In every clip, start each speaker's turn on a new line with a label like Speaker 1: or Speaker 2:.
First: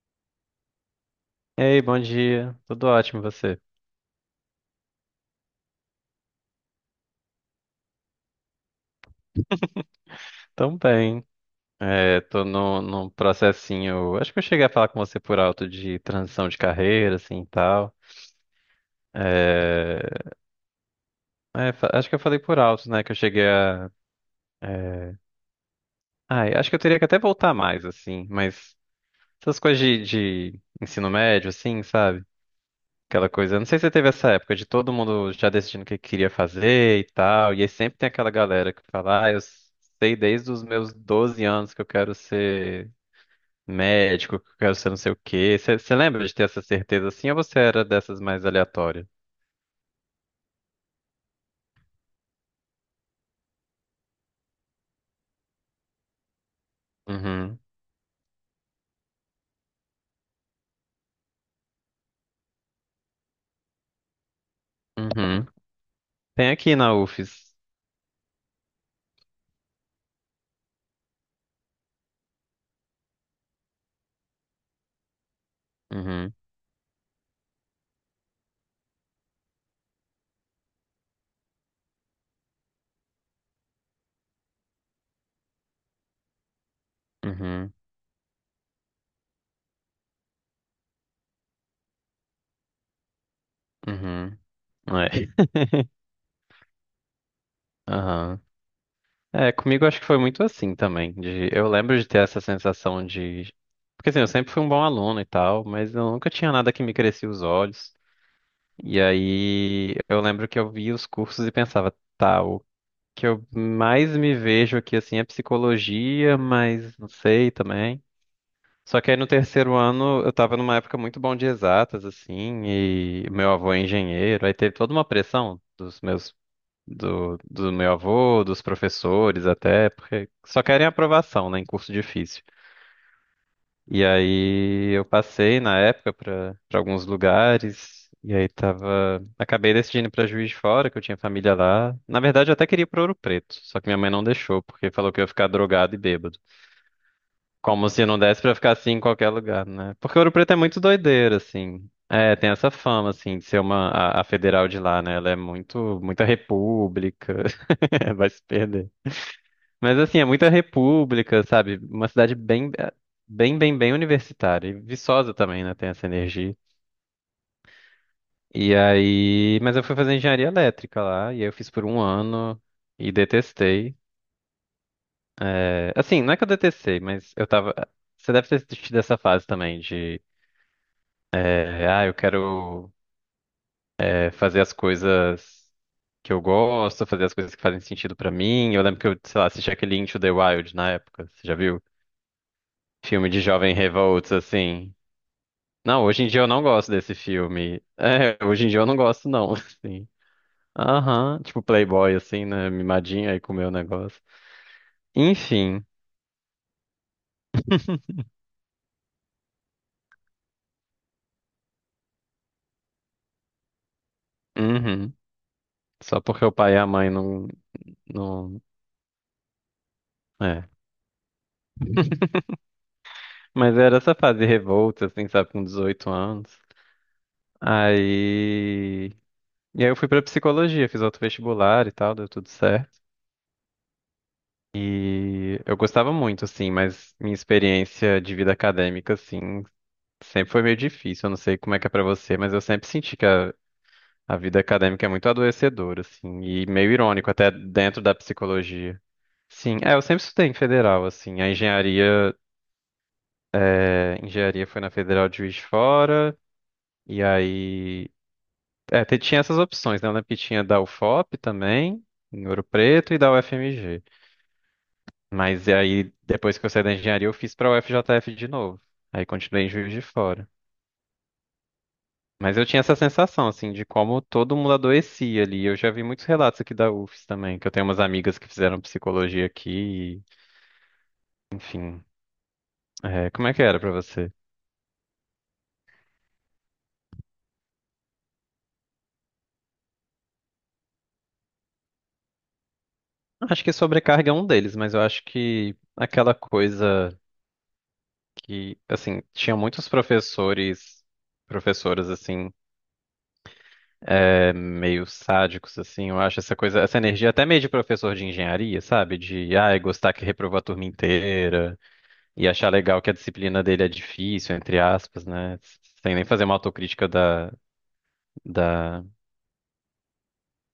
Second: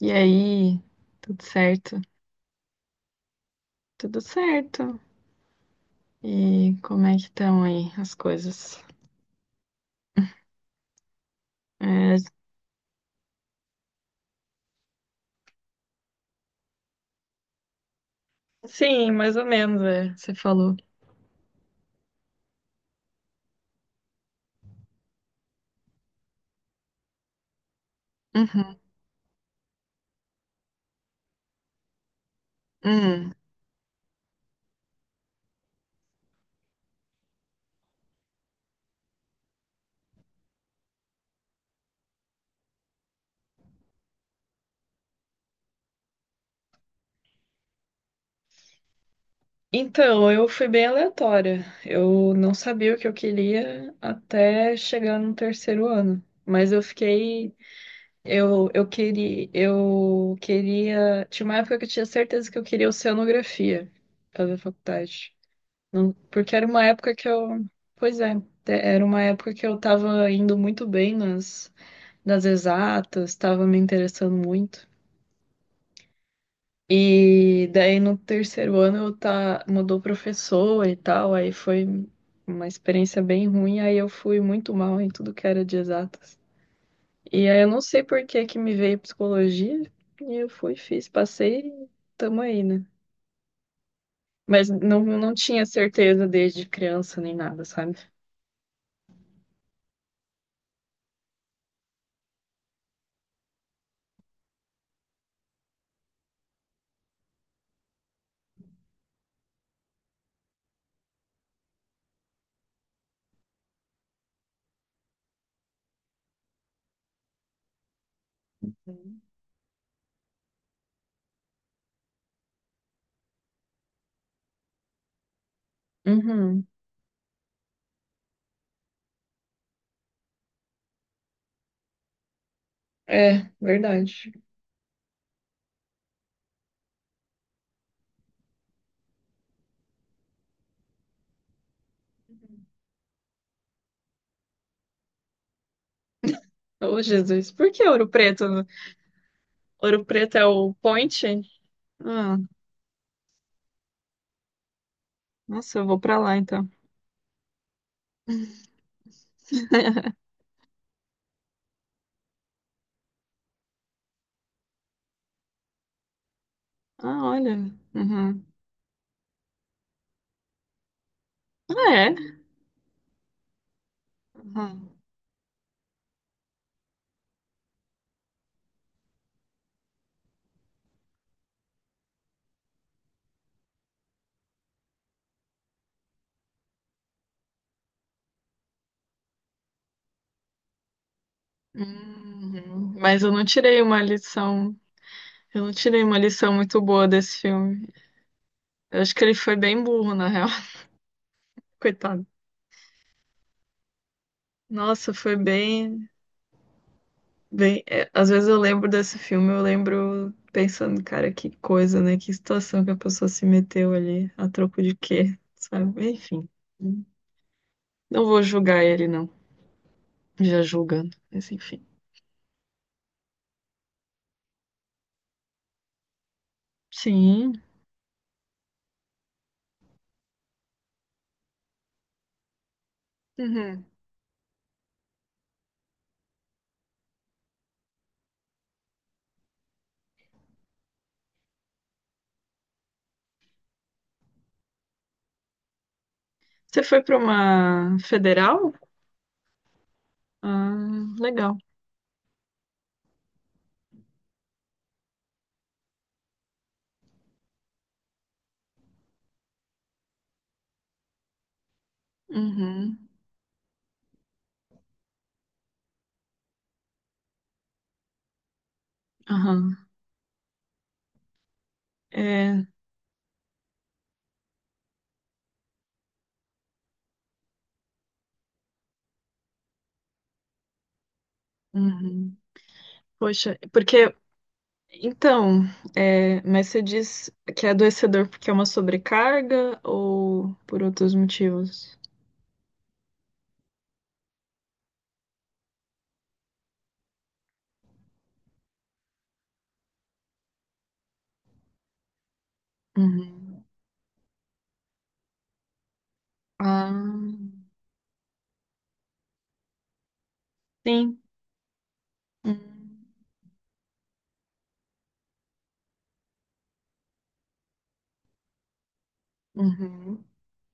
Speaker 1: E aí, tudo
Speaker 2: Ei, bom
Speaker 1: certo?
Speaker 2: dia. Tudo ótimo, e você?
Speaker 1: Tudo certo. E como é que estão aí as coisas?
Speaker 2: Tão bem.
Speaker 1: É,
Speaker 2: É, tô no, num processinho. Acho que eu cheguei a falar com você por alto de transição de carreira, assim e tal.
Speaker 1: sim, mais ou menos,
Speaker 2: É,
Speaker 1: você falou.
Speaker 2: acho que eu falei por alto, né? Que eu cheguei a. é, Ai, acho que eu teria que até voltar mais, assim. Mas
Speaker 1: Uhum.
Speaker 2: essas coisas de ensino médio, assim, sabe? Aquela
Speaker 1: Hum.
Speaker 2: coisa. Não sei se você teve essa época de todo mundo já decidindo o que queria fazer e tal. E aí sempre tem aquela galera que fala, ah, eu sei desde os meus 12 anos que eu quero ser médico, que eu quero ser não sei o quê. Você lembra de ter essa certeza assim ou você era dessas mais aleatórias?
Speaker 1: Então, eu fui bem aleatória. Eu não sabia o que eu queria até chegar no terceiro ano. Mas eu fiquei.
Speaker 2: Uhum,
Speaker 1: Eu queria. Eu queria. Tinha uma época que eu tinha certeza que eu queria oceanografia fazer faculdade.
Speaker 2: uhum. Tem
Speaker 1: Porque era
Speaker 2: aqui
Speaker 1: uma
Speaker 2: na
Speaker 1: época que
Speaker 2: UFES.
Speaker 1: eu. Pois é, era uma época que eu tava indo muito bem nas exatas, tava me interessando muito.
Speaker 2: Uhum,
Speaker 1: E daí no terceiro ano eu tá, mudou professor e tal, aí foi uma experiência bem ruim, aí eu fui muito mal em tudo que era de exatas. E aí eu
Speaker 2: uhum,
Speaker 1: não sei por que que me veio psicologia, e eu fui, fiz, passei e tamo aí, né?
Speaker 2: uhum.
Speaker 1: Mas não
Speaker 2: É.
Speaker 1: tinha certeza desde criança nem nada, sabe?
Speaker 2: Aham. É, comigo acho que foi muito assim também. Eu lembro de ter essa sensação de. Porque assim, eu sempre fui um bom aluno e tal, mas eu nunca tinha nada que me crescia os olhos. E aí eu lembro que eu via os cursos e pensava, tá, que eu mais me vejo aqui assim é psicologia, mas não sei também. Só que aí
Speaker 1: Uhum.
Speaker 2: no terceiro ano eu tava numa época muito bom de exatas, assim, e meu avô é engenheiro, aí teve toda uma pressão dos meus,
Speaker 1: Uhum.
Speaker 2: do meu avô, dos professores até, porque só querem aprovação, né, em curso difícil.
Speaker 1: É,
Speaker 2: E
Speaker 1: verdade.
Speaker 2: aí eu passei na época para alguns lugares e aí tava, acabei decidindo para Juiz de Fora, que eu tinha família lá. Na verdade, eu até queria ir para Ouro Preto, só que minha mãe não deixou, porque falou que eu ia ficar drogado e bêbado.
Speaker 1: Ô, Jesus, por que
Speaker 2: Como se
Speaker 1: Ouro
Speaker 2: não desse para
Speaker 1: Preto?
Speaker 2: ficar assim em qualquer lugar, né?
Speaker 1: Ouro
Speaker 2: Porque Ouro
Speaker 1: Preto é
Speaker 2: Preto é
Speaker 1: o
Speaker 2: muito
Speaker 1: Point?
Speaker 2: doideira, assim. É,
Speaker 1: Ah,
Speaker 2: tem essa fama assim de ser a federal de lá, né? Ela é
Speaker 1: nossa, eu vou
Speaker 2: muito
Speaker 1: pra
Speaker 2: muita
Speaker 1: lá então.
Speaker 2: república. Vai se perder. Mas assim, é muita república, sabe? Uma cidade bem, bem, bem, bem universitária. E Viçosa também, né? Tem essa energia.
Speaker 1: Ah, olha. Uhum.
Speaker 2: E aí. Mas eu fui fazer engenharia elétrica lá, e aí eu fiz
Speaker 1: Ah,
Speaker 2: por um
Speaker 1: é?
Speaker 2: ano e detestei.
Speaker 1: Uhum.
Speaker 2: É, assim, não é que eu detestei, mas eu tava. Você deve ter tido essa fase também de. Ah, eu quero é, fazer as coisas. Que eu gosto, fazer as coisas que fazem sentido pra mim. Eu lembro que eu, sei lá, assisti aquele Into the Wild na época, você já viu?
Speaker 1: Uhum. Mas
Speaker 2: Filme
Speaker 1: eu
Speaker 2: de
Speaker 1: não
Speaker 2: jovem
Speaker 1: tirei uma
Speaker 2: revolts,
Speaker 1: lição.
Speaker 2: assim.
Speaker 1: Eu não tirei
Speaker 2: Não,
Speaker 1: uma
Speaker 2: hoje em dia eu
Speaker 1: lição
Speaker 2: não
Speaker 1: muito
Speaker 2: gosto
Speaker 1: boa
Speaker 2: desse
Speaker 1: desse filme.
Speaker 2: filme. É, hoje em dia eu não
Speaker 1: Eu acho que
Speaker 2: gosto,
Speaker 1: ele
Speaker 2: não,
Speaker 1: foi bem
Speaker 2: assim.
Speaker 1: burro, na real.
Speaker 2: Aham, tipo Playboy,
Speaker 1: Coitado.
Speaker 2: assim, né? Mimadinho aí com o meu negócio.
Speaker 1: Nossa, foi
Speaker 2: Enfim,
Speaker 1: bem. Às vezes eu lembro desse filme, eu lembro pensando, cara, que coisa, né? Que situação que a pessoa se meteu ali, a troco de
Speaker 2: uhum.
Speaker 1: quê, sabe?
Speaker 2: Só porque
Speaker 1: Enfim.
Speaker 2: o pai e a mãe não,
Speaker 1: Não vou
Speaker 2: não...
Speaker 1: julgar ele, não. Já
Speaker 2: É.
Speaker 1: julgando, mas enfim.
Speaker 2: Mas era essa fase revolta, assim, sabe, com 18 anos.
Speaker 1: Sim.
Speaker 2: Aí... E aí eu fui pra psicologia, fiz outro vestibular e tal, deu tudo certo.
Speaker 1: Uhum.
Speaker 2: E eu gostava muito, assim, mas minha experiência de vida acadêmica, assim, sempre foi meio difícil, eu não sei como é que é pra você, mas eu sempre senti que a vida acadêmica é muito adoecedora, assim, e
Speaker 1: Você
Speaker 2: meio
Speaker 1: foi para
Speaker 2: irônico até
Speaker 1: uma
Speaker 2: dentro da
Speaker 1: federal?
Speaker 2: psicologia. Sim, eu sempre estudei em
Speaker 1: Ah,
Speaker 2: federal, assim, a
Speaker 1: legal.
Speaker 2: engenharia, engenharia foi na Federal de Juiz de Fora, e aí, tinha essas opções, né, eu lembro que tinha da UFOP também, em Ouro
Speaker 1: Uhum.
Speaker 2: Preto, e da UFMG, mas aí, depois que eu saí da engenharia, eu fiz pra UFJF de novo, aí continuei em
Speaker 1: Aham.
Speaker 2: Juiz de Fora. Mas eu
Speaker 1: É.
Speaker 2: tinha essa sensação, assim, de como todo mundo adoecia ali. Eu já vi muitos relatos aqui da UFES também, que eu tenho umas amigas que fizeram psicologia aqui, e, enfim.
Speaker 1: Uhum.
Speaker 2: É, como é
Speaker 1: Poxa,
Speaker 2: que era pra
Speaker 1: porque.
Speaker 2: você?
Speaker 1: Então, é, mas você diz que é adoecedor porque é uma sobrecarga ou por outros motivos?
Speaker 2: Acho que sobrecarga é um deles, mas eu acho que aquela coisa que, assim, tinha muitos professores, professoras, assim,
Speaker 1: Uhum.
Speaker 2: meio sádicos, assim, eu acho essa coisa, essa energia até
Speaker 1: Ah,
Speaker 2: meio de professor de engenharia, sabe? De, ai, gostar que reprovou a turma
Speaker 1: sim.
Speaker 2: inteira. E
Speaker 1: Uhum.
Speaker 2: achar legal que a disciplina dele é difícil, entre aspas, né? Sem nem fazer uma autocrítica da, da,
Speaker 1: Uhum.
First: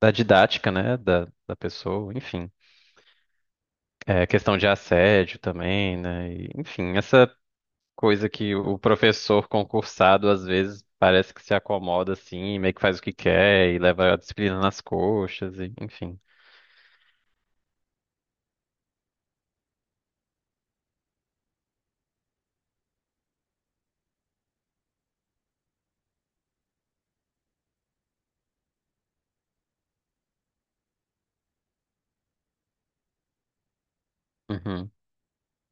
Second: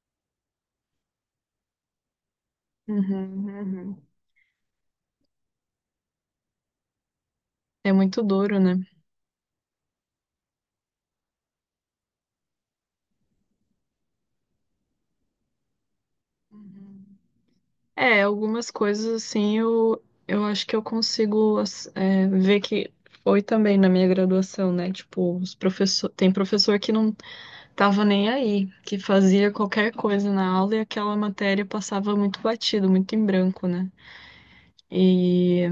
Speaker 2: da didática, né? Da pessoa, enfim.
Speaker 1: Uhum. Uhum.
Speaker 2: É, questão de assédio também, né? E, enfim, essa
Speaker 1: É muito
Speaker 2: coisa que
Speaker 1: duro,
Speaker 2: o
Speaker 1: né?
Speaker 2: professor concursado, às vezes, parece que se acomoda assim, meio que faz o que quer e leva a disciplina nas coxas, e, enfim.
Speaker 1: Uhum. É, algumas coisas assim eu acho que eu consigo ver que foi também na minha graduação, né? Tipo, os professor, tem professor que não tava nem aí, que fazia qualquer coisa na aula e aquela matéria passava muito batido, muito em branco, né?
Speaker 2: Uhum,
Speaker 1: E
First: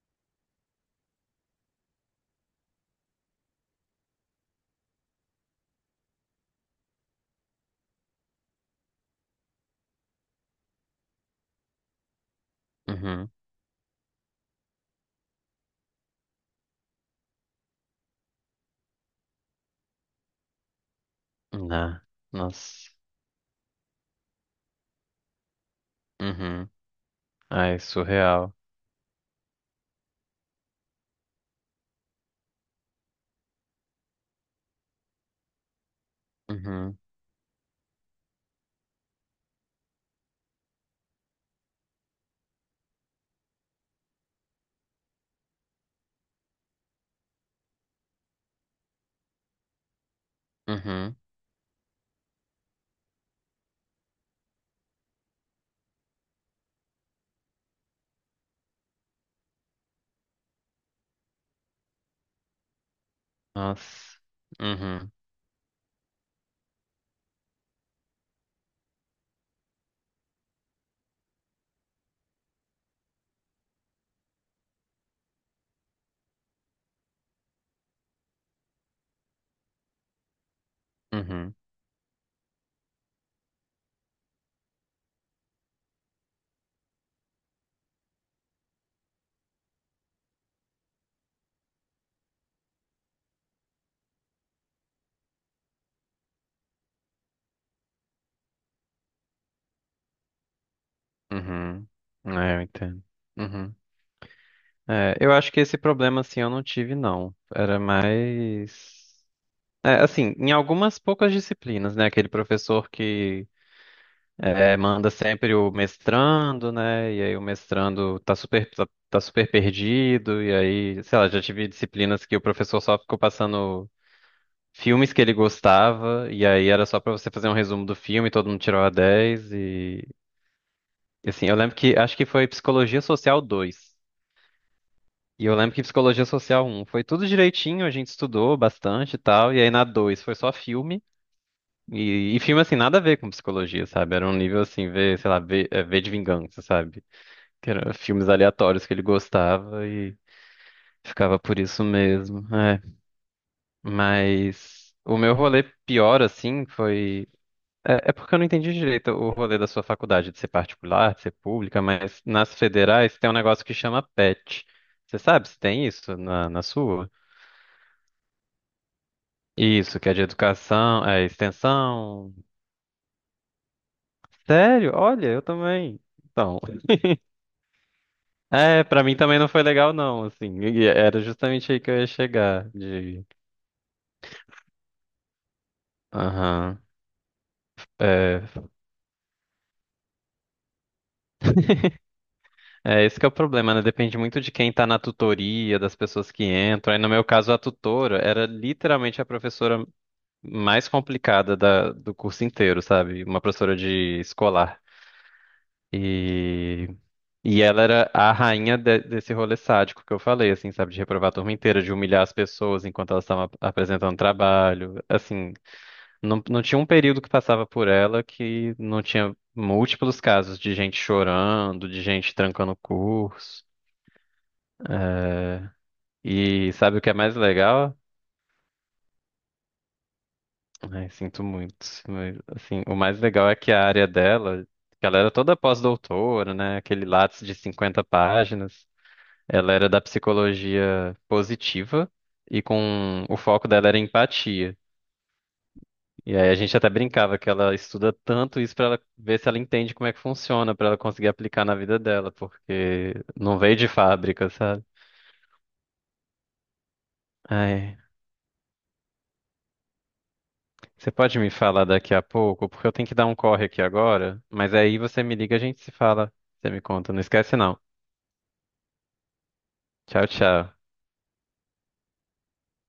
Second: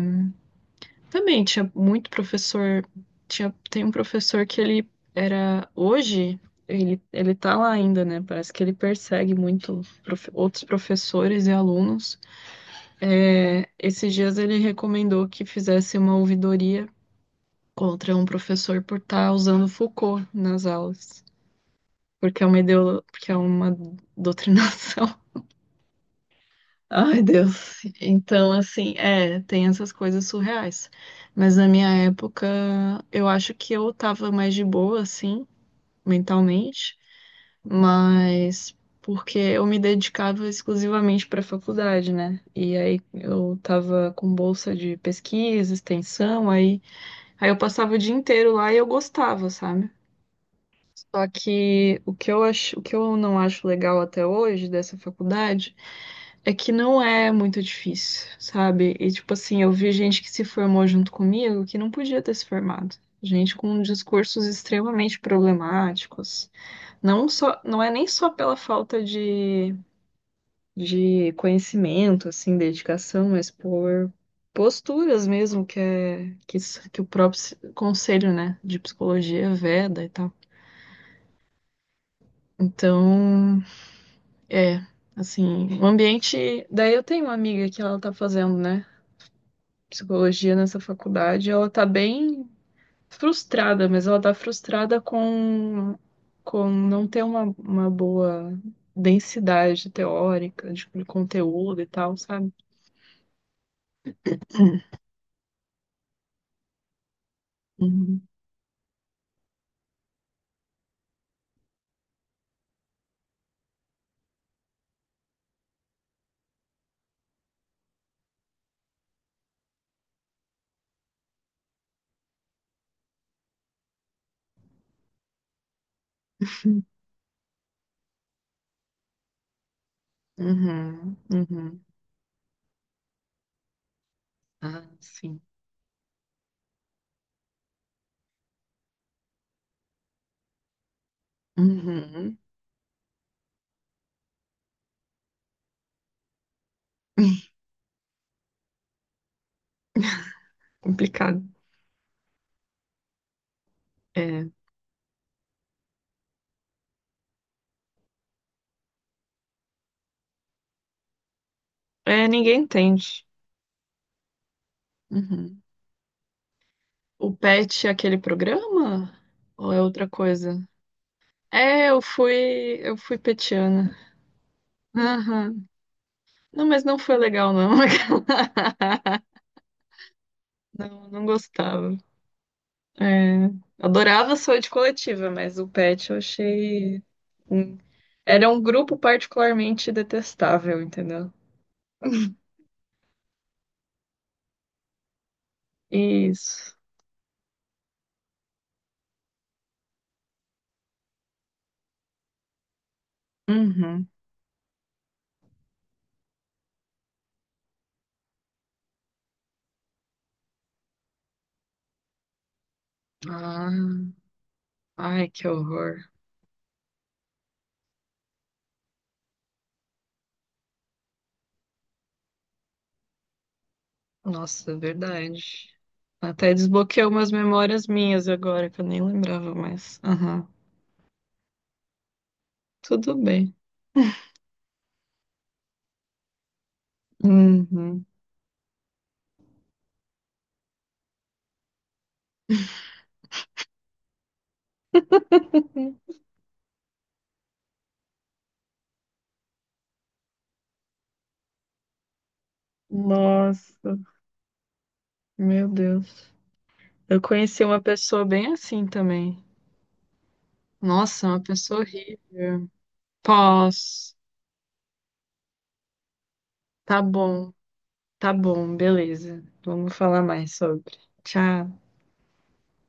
Speaker 1: também tinha muito professor, tinha, tem um professor que ele era hoje. Ele tá lá ainda, né? Parece que ele persegue outros professores e alunos.
Speaker 2: uhum.
Speaker 1: É, esses dias ele recomendou que fizesse uma ouvidoria contra um professor por estar usando Foucault nas aulas,
Speaker 2: Nah,
Speaker 1: porque é uma
Speaker 2: nossa.
Speaker 1: porque é uma doutrinação.
Speaker 2: Uhum.
Speaker 1: Ai,
Speaker 2: Ai,
Speaker 1: Deus.
Speaker 2: surreal.
Speaker 1: Então, assim, é, tem essas coisas surreais. Mas na minha época, eu acho que eu tava mais de boa, assim, mentalmente.
Speaker 2: Uhum,
Speaker 1: Mas porque eu me dedicava exclusivamente para a faculdade, né? E aí eu tava com bolsa de pesquisa, extensão, aí eu passava o dia inteiro lá e eu gostava, sabe?
Speaker 2: uhum.
Speaker 1: Só que o que eu acho, o que eu não acho legal até hoje dessa faculdade é que não é muito difícil, sabe? E tipo assim, eu vi gente que se formou junto comigo que não podia ter se formado. Gente com
Speaker 2: Nossa.
Speaker 1: discursos
Speaker 2: Uhum,
Speaker 1: extremamente problemáticos. Não só, não é nem só pela falta de conhecimento, assim, dedicação, mas por posturas mesmo que é que o próprio conselho, né, de psicologia veda e tal.
Speaker 2: uhum.
Speaker 1: Então, é, assim, o ambiente. Daí eu tenho uma amiga que ela tá fazendo, né, psicologia nessa faculdade. Ela tá bem frustrada, mas ela tá frustrada com não ter uma boa densidade teórica, tipo, de conteúdo e
Speaker 2: Uhum.
Speaker 1: tal, sabe?
Speaker 2: É, eu entendo. Uhum. É, eu acho que esse problema, assim, eu não tive, não. Era
Speaker 1: Uhum,
Speaker 2: mais. É, assim, em algumas poucas disciplinas, né? Aquele professor que manda sempre o mestrando, né? E aí o mestrando tá super perdido. E aí, sei lá, já tive disciplinas que o professor só ficou passando filmes que ele gostava. E aí era só pra você fazer um resumo do filme, todo mundo tirou a 10. E, e assim, eu lembro
Speaker 1: uhum.
Speaker 2: que acho que foi Psicologia Social dois.
Speaker 1: Ah, sim.
Speaker 2: E eu lembro que Psicologia Social um foi tudo direitinho, a gente estudou bastante e tal. E aí na 2 foi só filme. E,
Speaker 1: Uhum.
Speaker 2: e filme, assim, nada a ver com psicologia, sabe? Era um nível, assim, sei lá, ver de vingança, sabe? Que eram filmes aleatórios que ele gostava e ficava
Speaker 1: Complicado.
Speaker 2: por isso mesmo. É.
Speaker 1: É.
Speaker 2: Mas o meu rolê pior, assim, foi. É porque eu não entendi direito o rolê da sua faculdade, de ser particular, de ser pública, mas
Speaker 1: É,
Speaker 2: nas
Speaker 1: ninguém
Speaker 2: federais
Speaker 1: entende.
Speaker 2: tem um negócio que chama PET. Você sabe se
Speaker 1: Uhum.
Speaker 2: tem isso na sua?
Speaker 1: O PET é aquele programa? Ou é
Speaker 2: Isso,
Speaker 1: outra
Speaker 2: que é de
Speaker 1: coisa?
Speaker 2: educação, é
Speaker 1: É,
Speaker 2: extensão.
Speaker 1: eu fui petiana.
Speaker 2: Sério? Olha, eu
Speaker 1: Aham.
Speaker 2: também. Então,
Speaker 1: Não, mas não foi legal, não.
Speaker 2: pra mim também não foi legal não, assim. E
Speaker 1: Não,
Speaker 2: era
Speaker 1: não
Speaker 2: justamente aí que
Speaker 1: gostava.
Speaker 2: eu ia chegar de,
Speaker 1: É, adorava sua de coletiva, mas o pet eu
Speaker 2: aham.
Speaker 1: achei. Hum,
Speaker 2: É,
Speaker 1: era um grupo particularmente detestável, entendeu?
Speaker 2: esse que é o problema, né? Depende muito de quem tá na tutoria, das pessoas que
Speaker 1: Isso.
Speaker 2: entram. Aí no meu caso, a tutora era literalmente a professora mais complicada do curso inteiro, sabe? Uma professora
Speaker 1: Uhum.
Speaker 2: de escolar. E E ela era a rainha desse rolê sádico que eu falei, assim, sabe? De reprovar a turma inteira, de humilhar as pessoas enquanto elas estavam ap-
Speaker 1: Ah,
Speaker 2: apresentando trabalho.
Speaker 1: ai, que
Speaker 2: Assim,
Speaker 1: horror.
Speaker 2: não tinha um período que passava por ela que não tinha múltiplos casos de gente chorando, de gente trancando o curso.
Speaker 1: Nossa, é verdade.
Speaker 2: É,
Speaker 1: Até
Speaker 2: E sabe o
Speaker 1: desbloqueou
Speaker 2: que é
Speaker 1: umas
Speaker 2: mais
Speaker 1: memórias
Speaker 2: legal?
Speaker 1: minhas agora, que eu nem lembrava mais. Aham.
Speaker 2: Ai, sinto muito. Mas, assim, o
Speaker 1: Tudo
Speaker 2: mais legal
Speaker 1: bem.
Speaker 2: é que a área dela, que ela era toda pós-doutora, né? Aquele Lattes de 50
Speaker 1: Uhum.
Speaker 2: páginas. Ela era da psicologia positiva e com o foco dela era empatia. E aí a gente até brincava que ela estuda tanto isso para ela ver se ela entende como é que funciona, para ela conseguir aplicar na vida dela, porque não veio de
Speaker 1: Nossa,
Speaker 2: fábrica, sabe?
Speaker 1: meu Deus. Eu conheci uma
Speaker 2: Ai,
Speaker 1: pessoa bem assim também.
Speaker 2: você
Speaker 1: Nossa,
Speaker 2: pode
Speaker 1: uma
Speaker 2: me
Speaker 1: pessoa
Speaker 2: falar daqui a
Speaker 1: horrível.
Speaker 2: pouco, porque eu tenho que dar um corre aqui
Speaker 1: Posso.
Speaker 2: agora, mas aí você me liga, a gente se fala, você me
Speaker 1: Tá
Speaker 2: conta, não
Speaker 1: bom,
Speaker 2: esquece não.
Speaker 1: tá bom, beleza. Vamos falar
Speaker 2: Tchau,
Speaker 1: mais
Speaker 2: tchau.
Speaker 1: sobre. Tchau.